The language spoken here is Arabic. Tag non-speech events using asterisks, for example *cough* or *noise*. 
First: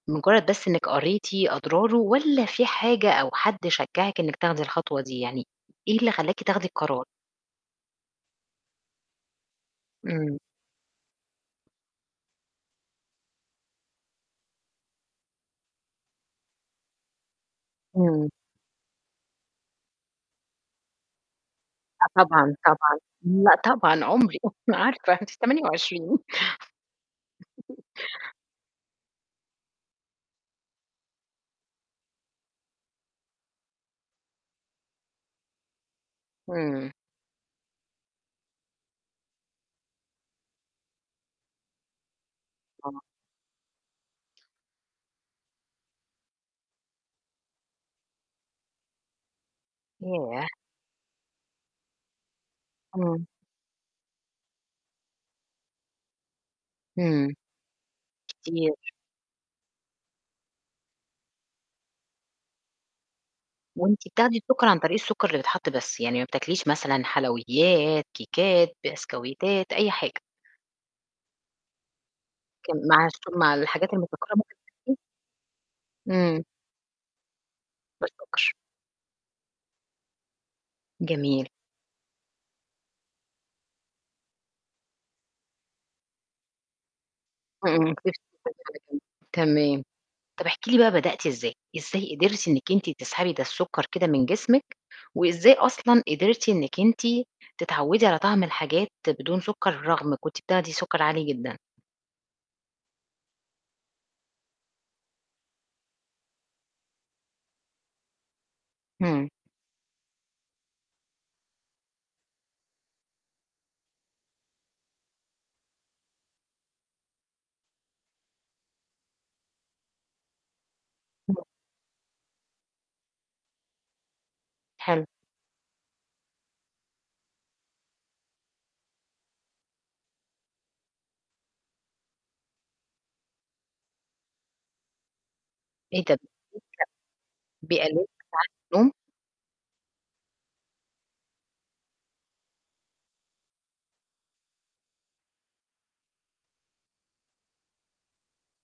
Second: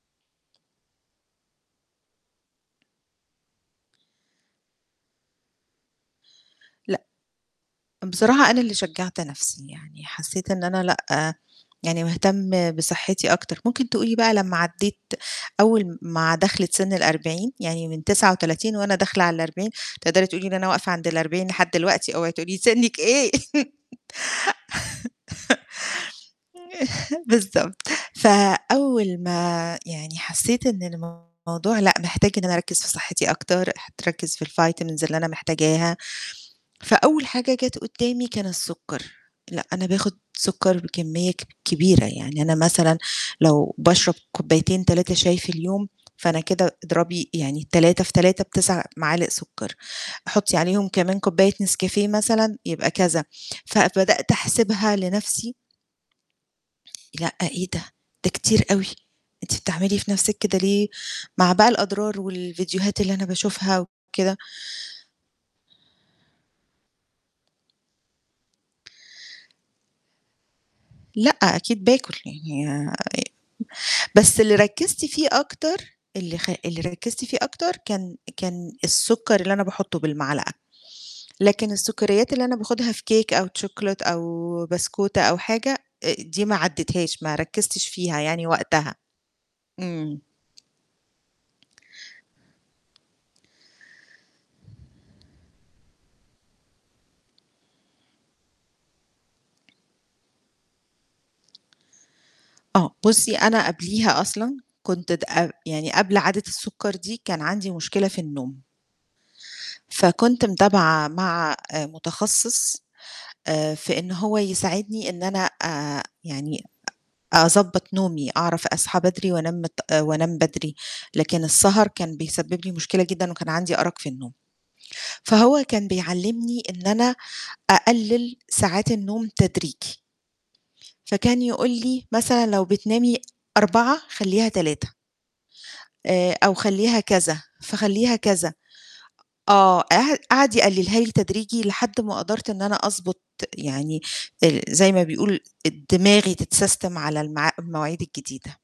لمُجرّد بس إنِّك قريتِ أضراره، والّا في حاجة أو حد شجعِك إنِّك تاخدي الخطوة دي، يعني إيه اللي خلّاكِ تاخدي لأ. القرار؟ بصراحة أنا اللي شجعت نَفْسي يعني إمم. حسّيت إن أنا لأ، يعني باهتم بصحّتي أكتر، ممكن تقولي بقى لمّا عدّيت أول م مع دَخلِة سِن ال40 يعني من إمم. 39 وأنا داخلة على ال40 تقدري تقولي إن أنا واقفة عند ال40 لحد دلوقتي لأ، اوعي تقولي طبعًا، لي سنِّك طبعًا. إيه، لأ، طبعًا عُمري أنا عارفة أنتِ 28. *laughs* بالضبط، *chuckles* فأول ما يعني حسّيت إن الموضوع لأ، محتاج إن أنا أركّز في صحّتي أكتر، ح تركّز في الvitamins اللي أنا محتاجاها، امم. فأول حاجة جات قدّامي كان السُكّر، لأ، أنا باخُد سُكّر بكمّية كب كبيرة يعني. أنا مثلًا آه. لو باشرب كوبايتين 3 شاي في اليوم، فأنا كده أضربي يعني 3 في 3 ب9 معالق سُكّر، ياه! حُطّي عليهم كمان كوباية نسكافيه مثلًا يبقى كذا، امم. فبدأت أحسبها لنَفْسي لأ، إمم. إيه ده، ده كتير كتير. أوي، أنتِ بتعملي في نَفْسِك كده ليه؟! مع بقى الأضرار والفيديوهات اللي أنا باشوفها وأنتِ وكده. بتاخدي السُكّر عن طريق السُكّر اللي بيتحَط بس، يعني ما بتاكليش مثلًا حلويات، كيكات، بسكويتات أي حاجة؟ لأ، أكيد باكُل يعني كان آآ مع الشو مع الحاجات المسكّرة بس ممكن اللي تاكلي؟ ركّزت فيه أكتر اللي إمم. خ اللي ركّزتِ فيه أكتر كان السُكّر. كان السُكّر اللي أنا باحطّه بالمعلقة، جميل. لكن السُكّريات اللي أنا باخُدها في cake أو تشوكلِت أو بسكوتة أو حاجة آآ دي ما عدّيتهاش، ما إمم، ركّزتش إمم، فيها يعني وقتها. *unintelligible* تمام. إمم. طَب احكي لي بقى بدأتِ إزاي؟ إزاي قدرتِ إنِّك أنتِ تسحبي ده السُكّر كده من جسمِك، وإزاي أصلًا قدرتِ إنِّك أنتِ تتعوّدي على طعم الحاجات بدون سُكّر رغم كنتِ بتاخدي سُكّر عالي جدًا؟ آه، بُصّي، أنا قبليها أصلًا كنت د ق يعني قبل عادة السُكّر دي كان عندي مشكلة في النوم إمم. فكنت متابعة مع آآ متخصص آآ في إن هو يساعدني إن أنا آآ يعني أ أضبّط نومي، أعرف أصحى بدري وأنام متأ وانام بدري، لكن السهر كان بيسبب لي مشكلة جدًا وكان عندي أرَق في النوم، حلو. فهو كان بيعلّمني إن أنا أقلِّل ساعات النوم تدريجي فكان يقول لي مثلًا لو بتنامي 04:00 خلّيها 03:00 إيه ده! *unintelligible* آآ أو خلّيها كذا، بيقللوا لِك فاخلّيها كذا، ساعات النوم؟! آه، قع قعد يقلِّلها لي تدريجي لحد ما قدرت إن أنا أضبط يعني ال زي ما بيقول ال دماغي تتسَسْتم على المع المواعيد الجديدة.